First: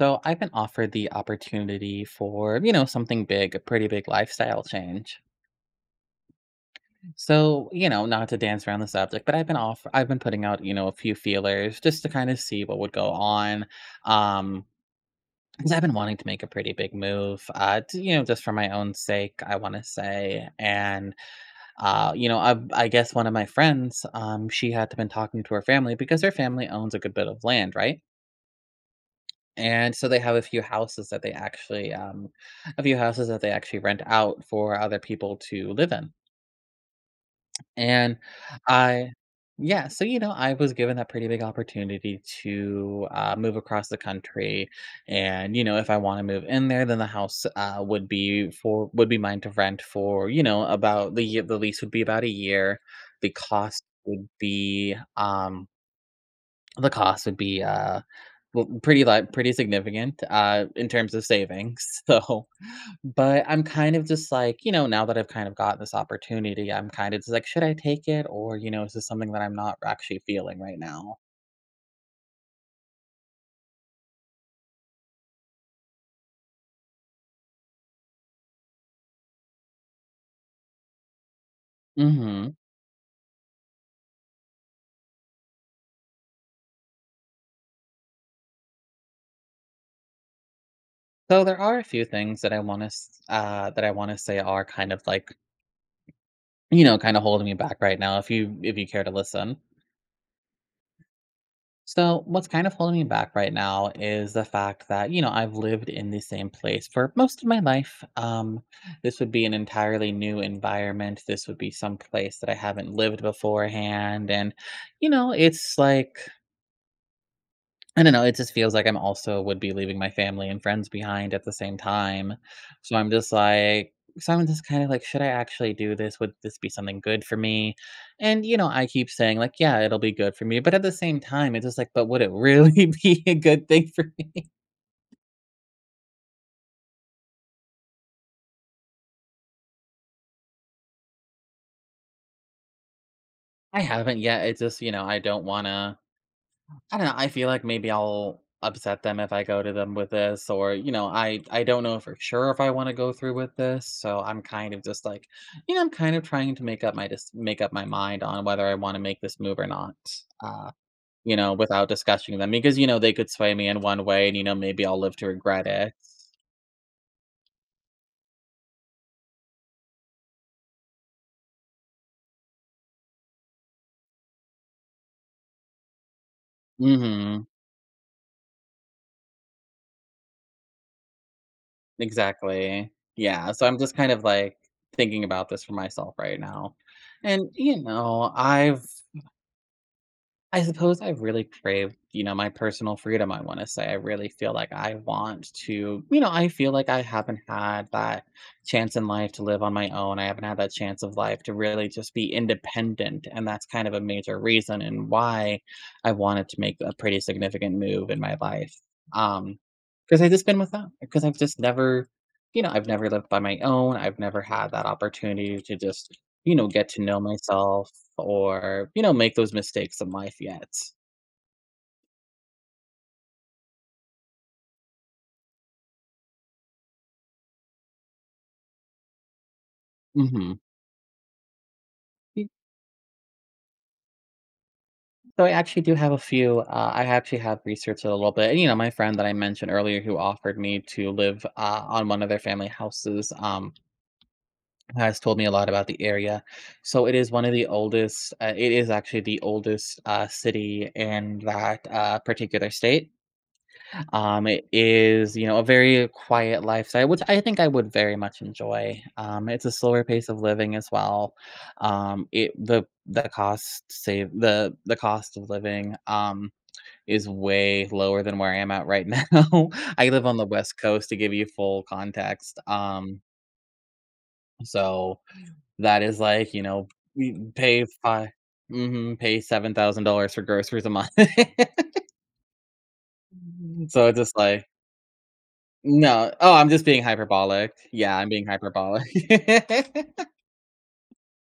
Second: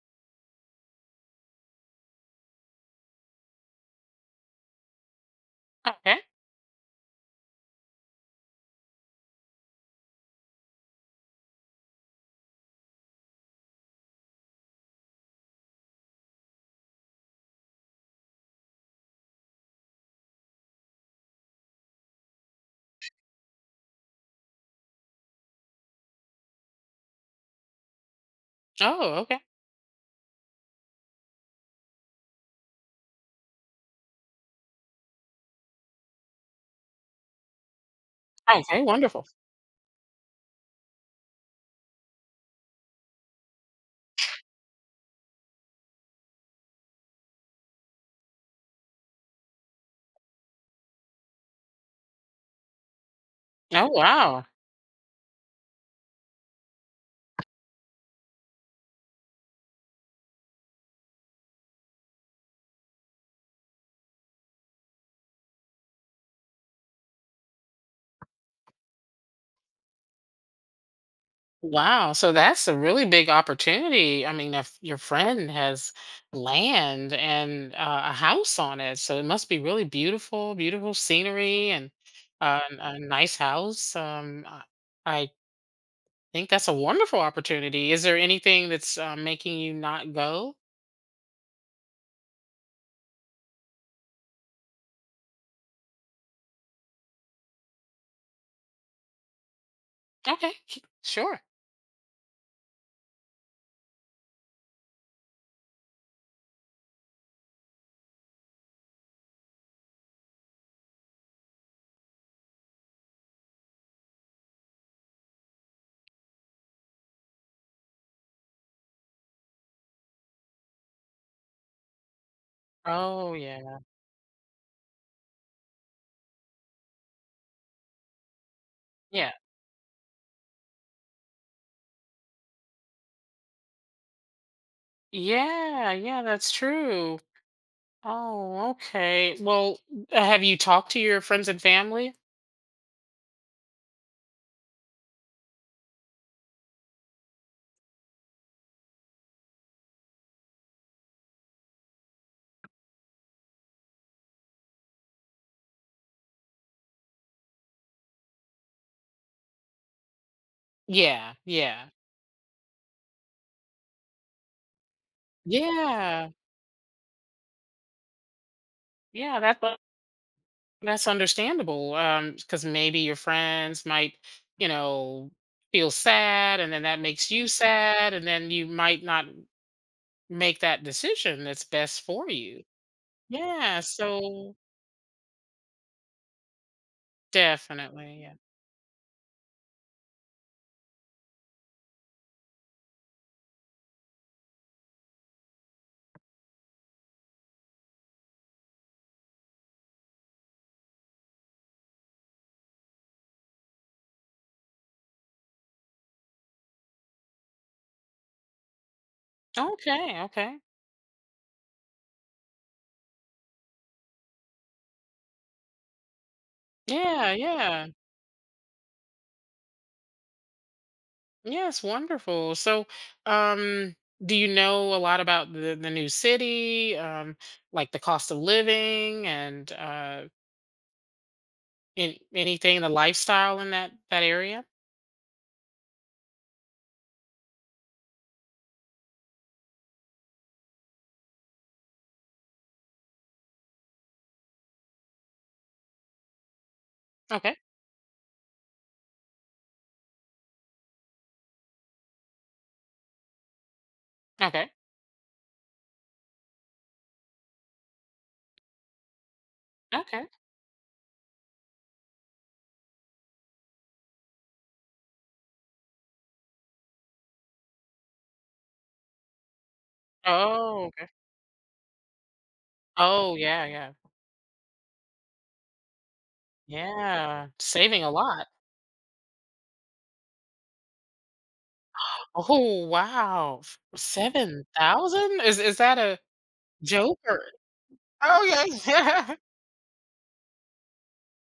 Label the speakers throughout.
Speaker 1: So I've been offered the opportunity for, something big, a pretty big lifestyle change.
Speaker 2: Okay.
Speaker 1: So, not to dance around the subject, but I've been putting out, a few feelers just to kind of see what would go on. Um because I've been wanting to make a pretty big move, to, just for my own sake, I want to say. And, I guess one of my friends, she had been talking to her family because her family owns a good bit of land, right?
Speaker 2: Oh, okay.
Speaker 1: And so they have a few houses that they actually, rent out for other people to live in. And
Speaker 2: Okay,
Speaker 1: I,
Speaker 2: wonderful.
Speaker 1: yeah, so I was given that pretty big opportunity to move across the country, and if I want to move in there, then the house would be mine to rent for about the year. The lease would be about a year. The cost
Speaker 2: Oh,
Speaker 1: would
Speaker 2: wow.
Speaker 1: be um the cost would be pretty pretty significant, in terms of savings, so but I'm kind of just like, now that I've kind of got this opportunity, I'm kind of just like, "Should I take it?" Or, "Is this something that I'm not actually feeling right now?"
Speaker 2: Wow. So that's a really big opportunity. I mean, if your friend has land and a house on it, so it must be really beautiful, beautiful scenery and
Speaker 1: Mhm.
Speaker 2: a nice house. I think that's a wonderful opportunity. Is there anything that's making you not go?
Speaker 1: So there are a few things that I wanna say are kind of like, kinda holding me back right now if you care to listen.
Speaker 2: Okay, sure.
Speaker 1: So, what's kind of holding me back right now is the fact that, I've lived in the same place for most of my life. This would be an entirely new environment. This would be some place that I haven't lived beforehand. And, it's like I don't know, it just feels like I'm also would be leaving my family and friends behind at the same time. So I'm just
Speaker 2: Oh, yeah.
Speaker 1: like so I'm just kind of like, should I actually do this? Would this be something good for me? And I keep
Speaker 2: Yeah.
Speaker 1: saying like, yeah, it'll be good for me, but at the same time, it's just like, but would it really be a good thing for me?
Speaker 2: Yeah, yeah, that's true. Oh, okay. Well, have you talked to your friends and family?
Speaker 1: I haven't yet. It's just, I don't know, I feel like maybe I'll upset them if I go to them with this or, I don't know for sure if I wanna go through with this, so I'm kind of just like, I'm kind of trying to make up my just make up my mind on whether I wanna make this move or not, uh,
Speaker 2: Yeah, yeah,
Speaker 1: without discussing with them because, they could sway me in one way and, maybe I'll live to regret it.
Speaker 2: yeah, yeah. That's understandable. Because maybe your friends might, you know, feel sad, and then that makes
Speaker 1: Mhm.
Speaker 2: you sad, and then you might not make that decision that's best for you.
Speaker 1: Exactly. Yeah, so I'm
Speaker 2: Yeah.
Speaker 1: just kind of,
Speaker 2: So
Speaker 1: like, thinking about this for myself right now. And, you
Speaker 2: definitely.
Speaker 1: know,
Speaker 2: Yeah.
Speaker 1: I've I suppose I really crave, my personal freedom, I wanna say. I really feel like I want to I feel like I haven't had that chance in life to live on my own. I haven't had that chance of life to really just be independent, and that's kind of a major reason and why I wanted to make a pretty significant move in my life. Um, Because
Speaker 2: Okay.
Speaker 1: 'cause I've just
Speaker 2: Okay.
Speaker 1: never I've never lived by my own. I've never had that opportunity to just, get to know
Speaker 2: Yeah. Yeah.
Speaker 1: myself or, make those mistakes in life yet.
Speaker 2: Yes, wonderful. So, um, do you know a lot about the new city, like the cost of living and
Speaker 1: Mhm.
Speaker 2: anything, the lifestyle in that area?
Speaker 1: So I actually do have a few, I actually have researched it a little bit, and, my friend that I mentioned earlier who offered me to live, on one of their family houses, has told me a lot about the area. So it is one of
Speaker 2: Okay,
Speaker 1: the oldest, it is actually the oldest, city in that, particular state. It
Speaker 2: okay,
Speaker 1: is, a very quiet lifestyle, which I think I would very much enjoy. It's a slower
Speaker 2: okay.
Speaker 1: pace of living as well. It the cost save The cost of living is way lower than where I am at right now. I live on the West
Speaker 2: Oh, okay.
Speaker 1: Coast to give you full context.
Speaker 2: Oh, yeah, yeah,
Speaker 1: So that is like, we
Speaker 2: yeah.
Speaker 1: pay
Speaker 2: Saving a
Speaker 1: 5
Speaker 2: lot.
Speaker 1: mm pay $7,000 for groceries a month.
Speaker 2: Oh, wow,
Speaker 1: So it's just
Speaker 2: seven
Speaker 1: like
Speaker 2: thousand? Is that a
Speaker 1: No. Oh, I'm just being
Speaker 2: joke or?
Speaker 1: hyperbolic. Yeah, I'm
Speaker 2: Oh,
Speaker 1: being
Speaker 2: yeah,
Speaker 1: hyperbolic.
Speaker 2: yeah,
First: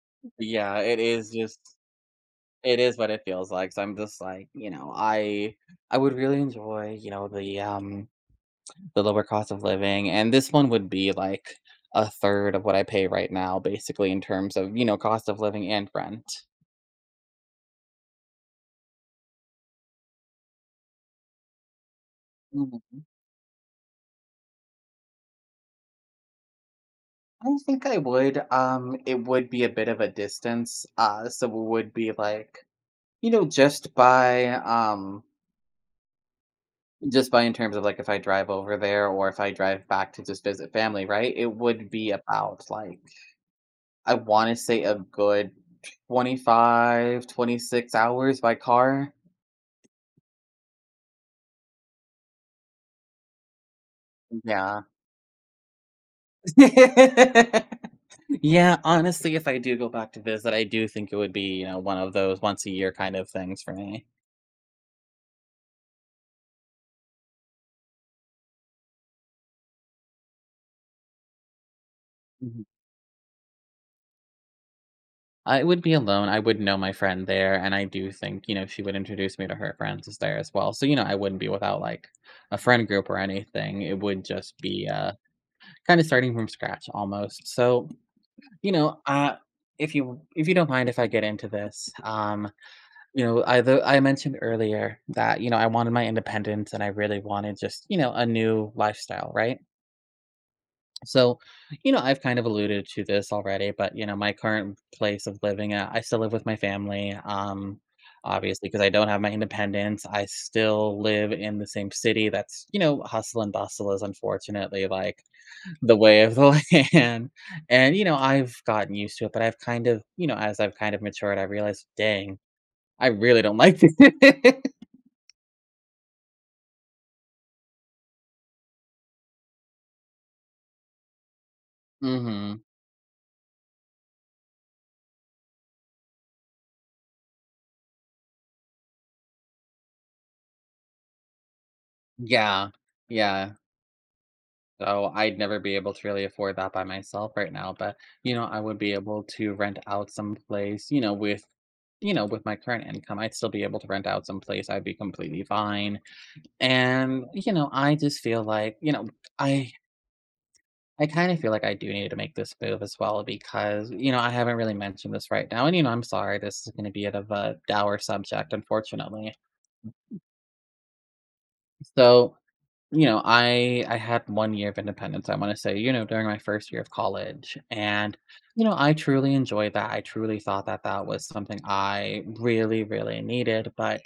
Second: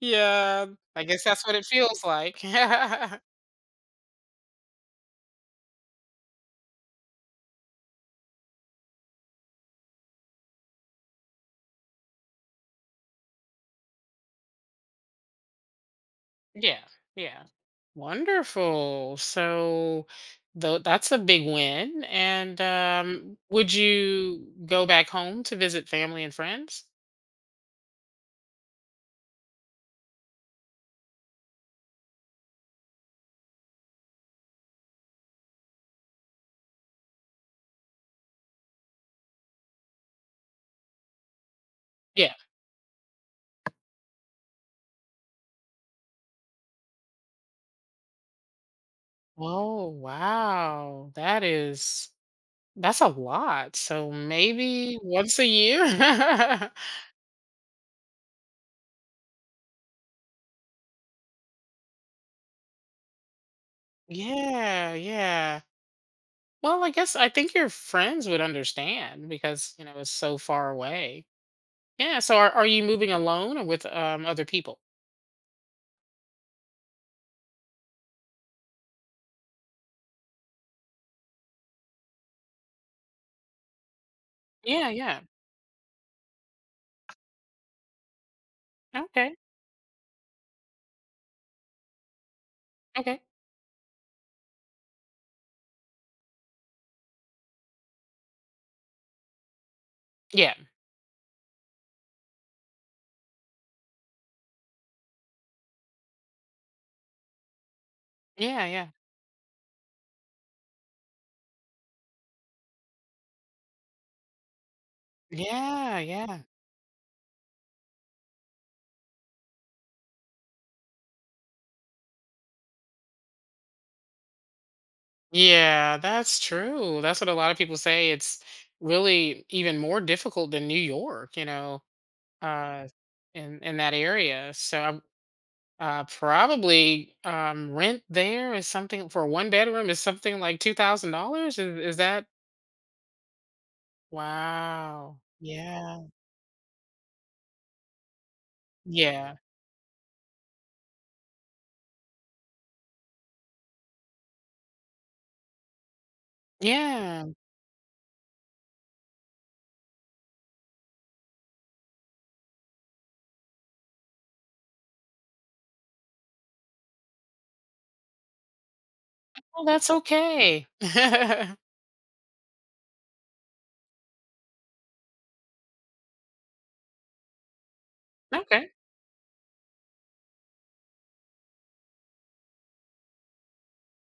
Speaker 2: yeah.
Speaker 1: Yeah,
Speaker 2: I guess that's what it feels like.
Speaker 1: it is what it feels like, so I'm just like, I would really enjoy, the lower cost of living, and this one would be, like, a third of what I pay right now, basically, in terms of, cost of living and rent.
Speaker 2: Yeah, yeah. Wonderful. So though that's a big win. And
Speaker 1: Mhm.
Speaker 2: would you go back home to visit family and friends?
Speaker 1: I think I would. It would be a bit of a distance. So it would be like, you know, just by in terms of like if I drive over there or if I drive back to just visit family, right? It would be
Speaker 2: Yeah.
Speaker 1: about like I want to say a good 25, 26 hours by car.
Speaker 2: Oh, wow. That's a lot. So
Speaker 1: Yeah.
Speaker 2: maybe once a year?
Speaker 1: Yeah, honestly, if I do go back to visit, I do think it would be, one of those once a year kind of things for me.
Speaker 2: Yeah, yeah. Well, I guess I think your friends would understand because, you know, it's so far away. Yeah, so are you moving alone or with other people?
Speaker 1: I would be alone, I would know my friend there, and I do think, she would introduce me to her friends as there as well, so, I wouldn't be without, like, a friend group or anything, it would just be,
Speaker 2: Yeah, yeah.
Speaker 1: kinda starting from scratch almost, so, you know,
Speaker 2: Okay.
Speaker 1: uh, if you don't mind if I get into this,
Speaker 2: Okay.
Speaker 1: I mentioned earlier that, I wanted my independence and I really wanted just, a new lifestyle, right?
Speaker 2: Yeah.
Speaker 1: So, I've kind of alluded to this already, but my current place of living, I still live with my family.
Speaker 2: Yeah,
Speaker 1: Obviously, because
Speaker 2: yeah.
Speaker 1: I don't have my independence, I still live in the same city. That's hustle and bustle is unfortunately like the
Speaker 2: Yeah,
Speaker 1: way of
Speaker 2: yeah.
Speaker 1: the land. And I've gotten used to it, but I've kind of, as I've kind of matured, I realized, dang, I really don't like this.
Speaker 2: Yeah, that's true. That's what a lot of people say. It's really even more difficult than New York, you know,
Speaker 1: Hmm.
Speaker 2: uh, in that area. So probably rent there is something for a one bedroom is something like $2,000. Is that?
Speaker 1: Yeah. Yeah. So
Speaker 2: Wow.
Speaker 1: I'd never be able
Speaker 2: Yeah.
Speaker 1: to really afford that by myself right now, but, I would be able
Speaker 2: Yeah.
Speaker 1: to rent out some place, with my current income, I'd still be able to rent out some place. I'd be completely fine.
Speaker 2: Yeah.
Speaker 1: And, I just feel like, I I kind of feel like I do need to make this move as well because, I haven't really mentioned this right now. And, I'm sorry, this is going to be a bit of a dour subject, unfortunately.
Speaker 2: Oh, that's okay.
Speaker 1: So, I had 1 year of independence, I wanna say, during my first year of college, and,
Speaker 2: Okay.
Speaker 1: I truly enjoyed that, I truly thought that that was something I really, really needed, but,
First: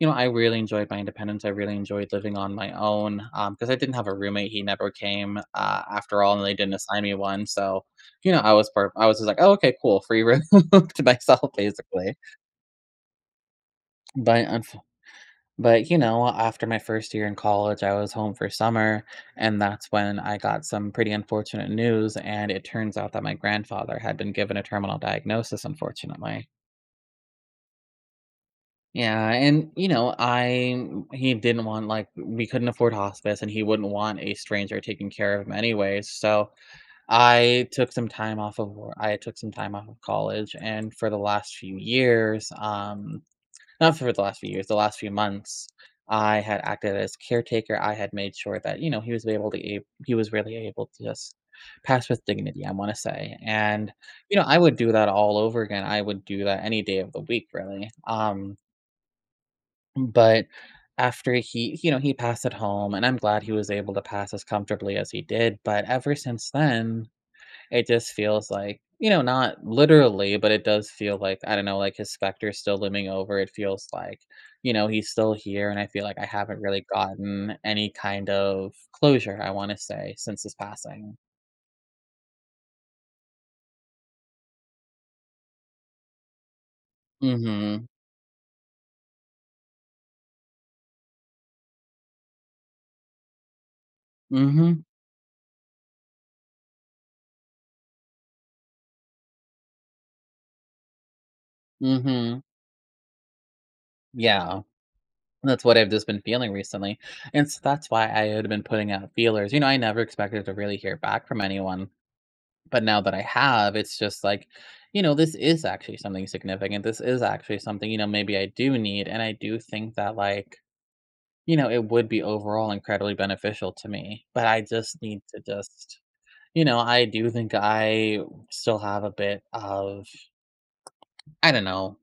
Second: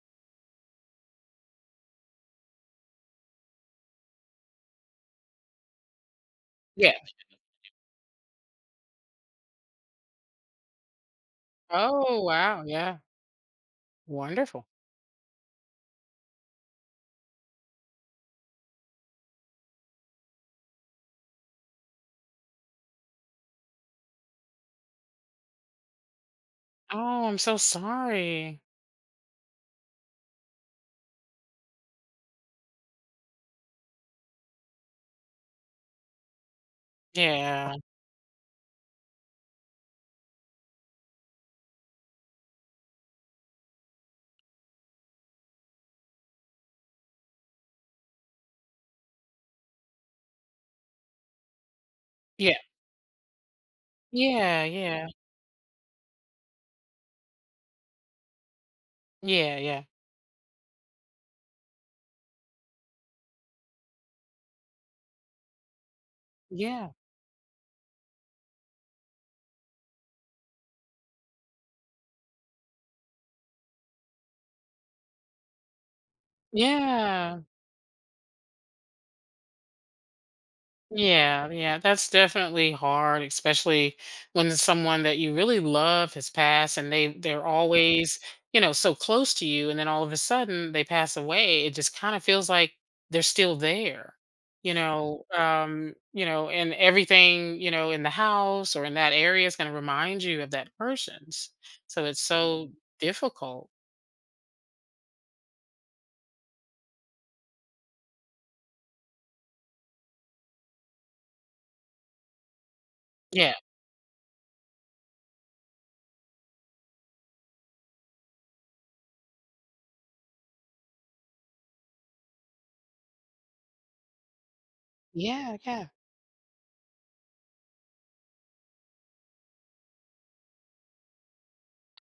Speaker 1: I really enjoyed my independence, I really enjoyed living on my own, because I didn't have a roommate, he never came, after all, and they didn't
Speaker 2: Yeah.
Speaker 1: assign me one, so, I was just like, "Oh, okay, cool, free room to myself," basically,
Speaker 2: Oh wow. Yeah.
Speaker 1: but,
Speaker 2: Wonderful.
Speaker 1: but, after my first year in college, I was home for summer, and that's when I got some pretty unfortunate news. And it turns out that my grandfather had been given a terminal diagnosis, unfortunately.
Speaker 2: Oh, I'm so sorry.
Speaker 1: Yeah, and you know, I he didn't want like we couldn't afford hospice, and he wouldn't want a stranger taking care of him anyways. So I
Speaker 2: Yeah.
Speaker 1: took some time I took some time off of college, and for the last few years, not for the last few years, the last few months, I had acted as caretaker. I had made sure that he was really able to just pass with
Speaker 2: Yeah.
Speaker 1: dignity. I want to say, and I
Speaker 2: Yeah,
Speaker 1: would do
Speaker 2: yeah.
Speaker 1: that all over again. I would do that any day of the week, really.
Speaker 2: Yeah, yeah.
Speaker 1: But after he he passed at home, and I'm glad he was able to pass as comfortably as he did. But ever since
Speaker 2: Yeah.
Speaker 1: then, it just feels like, not literally, but it does feel like, I don't know, like his specter is still looming over. It feels like, he's still here. And I feel like I haven't really
Speaker 2: Yeah.
Speaker 1: gotten any kind of closure, I want to say, since his passing.
Speaker 2: Yeah, yeah. That's definitely hard, especially when someone that you really love has passed and they
Speaker 1: Mm
Speaker 2: they're
Speaker 1: hmm.
Speaker 2: always, you know, so close to you and then all of a sudden they pass away. It just kind of feels like they're still there.
Speaker 1: Mm hmm.
Speaker 2: You know, and everything, you know, in the house or in that area is going to remind you of that person's.
Speaker 1: Mm
Speaker 2: So it's
Speaker 1: hmm.
Speaker 2: so difficult.
Speaker 1: Yeah. That's what I've just been feeling recently. And so that's why I had been putting out feelers. You know, I never expected to really hear back from anyone. But now that I
Speaker 2: Yeah.
Speaker 1: have, it's just like, this is actually something significant. This is actually something, maybe I do need. And I do think that, like, it would be overall incredibly beneficial to me. But I just need to
Speaker 2: Yeah, yeah.
Speaker 1: just, I do think I still have a bit of, I don't know,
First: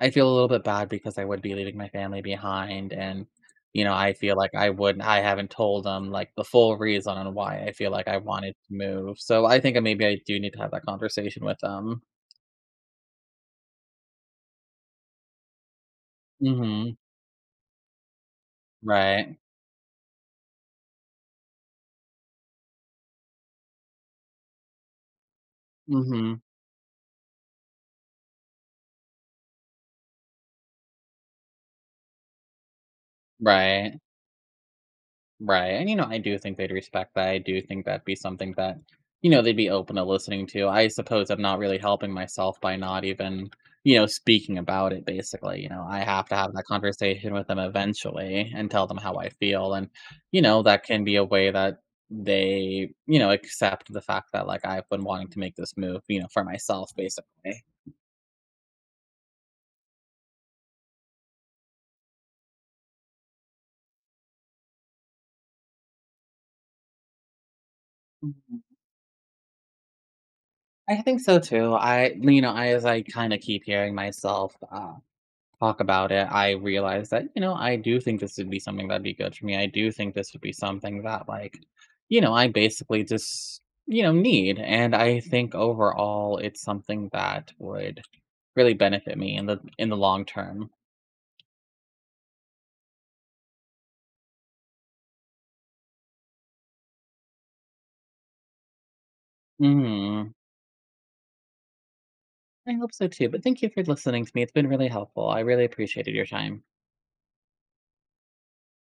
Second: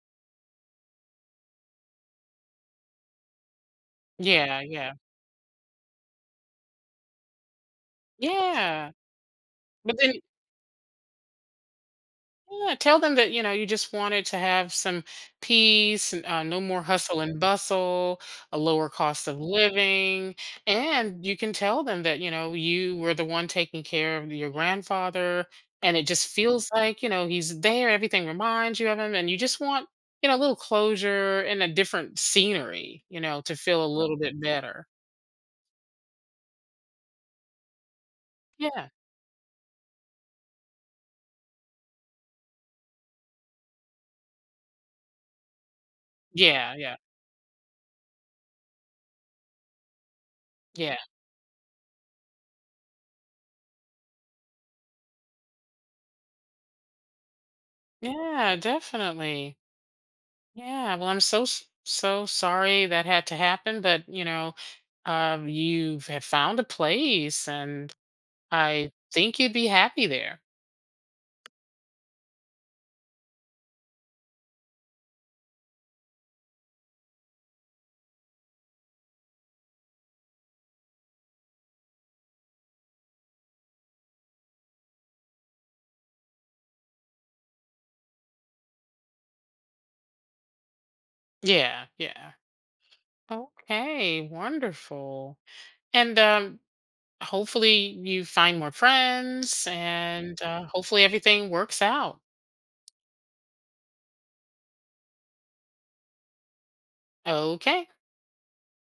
Speaker 1: I feel a little bit bad because I would be leaving my family behind. And, I feel like
Speaker 2: Yeah,
Speaker 1: I
Speaker 2: yeah.
Speaker 1: would, I haven't told them like the full reason on why I feel like I wanted to
Speaker 2: Yeah.
Speaker 1: move. So I think
Speaker 2: But
Speaker 1: maybe
Speaker 2: then
Speaker 1: I do need to have that conversation with them.
Speaker 2: yeah, tell them that, you know, you just wanted to have some peace and, no more
Speaker 1: Mhm.
Speaker 2: hustle and bustle, a lower cost
Speaker 1: Right.
Speaker 2: of living, and you can tell them that, you know, you were the one taking care of your grandfather, and it just
Speaker 1: Mhm.
Speaker 2: feels like, you know, he's there, everything reminds you of him, and you just want, you know, a little closure and a different scenery, you know, to feel a
Speaker 1: Right.
Speaker 2: little bit better.
Speaker 1: Right, and, I do think they'd respect that. I do think that'd be something that,
Speaker 2: Yeah.
Speaker 1: they'd be open to listening to. I suppose I'm not really helping myself by not even, speaking about it, basically, I have to have that
Speaker 2: Yeah, yeah.
Speaker 1: conversation with them eventually and tell them how I feel, and, that
Speaker 2: Yeah.
Speaker 1: can be a way that they, accept the fact that, like, I've been wanting to make this move, for myself, basically.
Speaker 2: Yeah, definitely. Yeah. Well, I'm so so sorry that had to happen, but you know, you have found a place, and
Speaker 1: Mhm.
Speaker 2: I think you'd be happy there.
Speaker 1: I think so too. I, you know, I As I kind of keep hearing myself talk about it, I realize that I do think this would be something that'd be good for me. I do think this would be something that, like, you know, I basically just you know need, and I think overall it's something that would really benefit me in the long term.
Speaker 2: Yeah, yeah. Okay, wonderful. And hopefully you find more friends,
Speaker 1: Hmm.
Speaker 2: and hopefully everything works out.
Speaker 1: I hope so too. But thank you for listening to me. It's been really helpful. I really appreciated your time.
Speaker 2: Okay.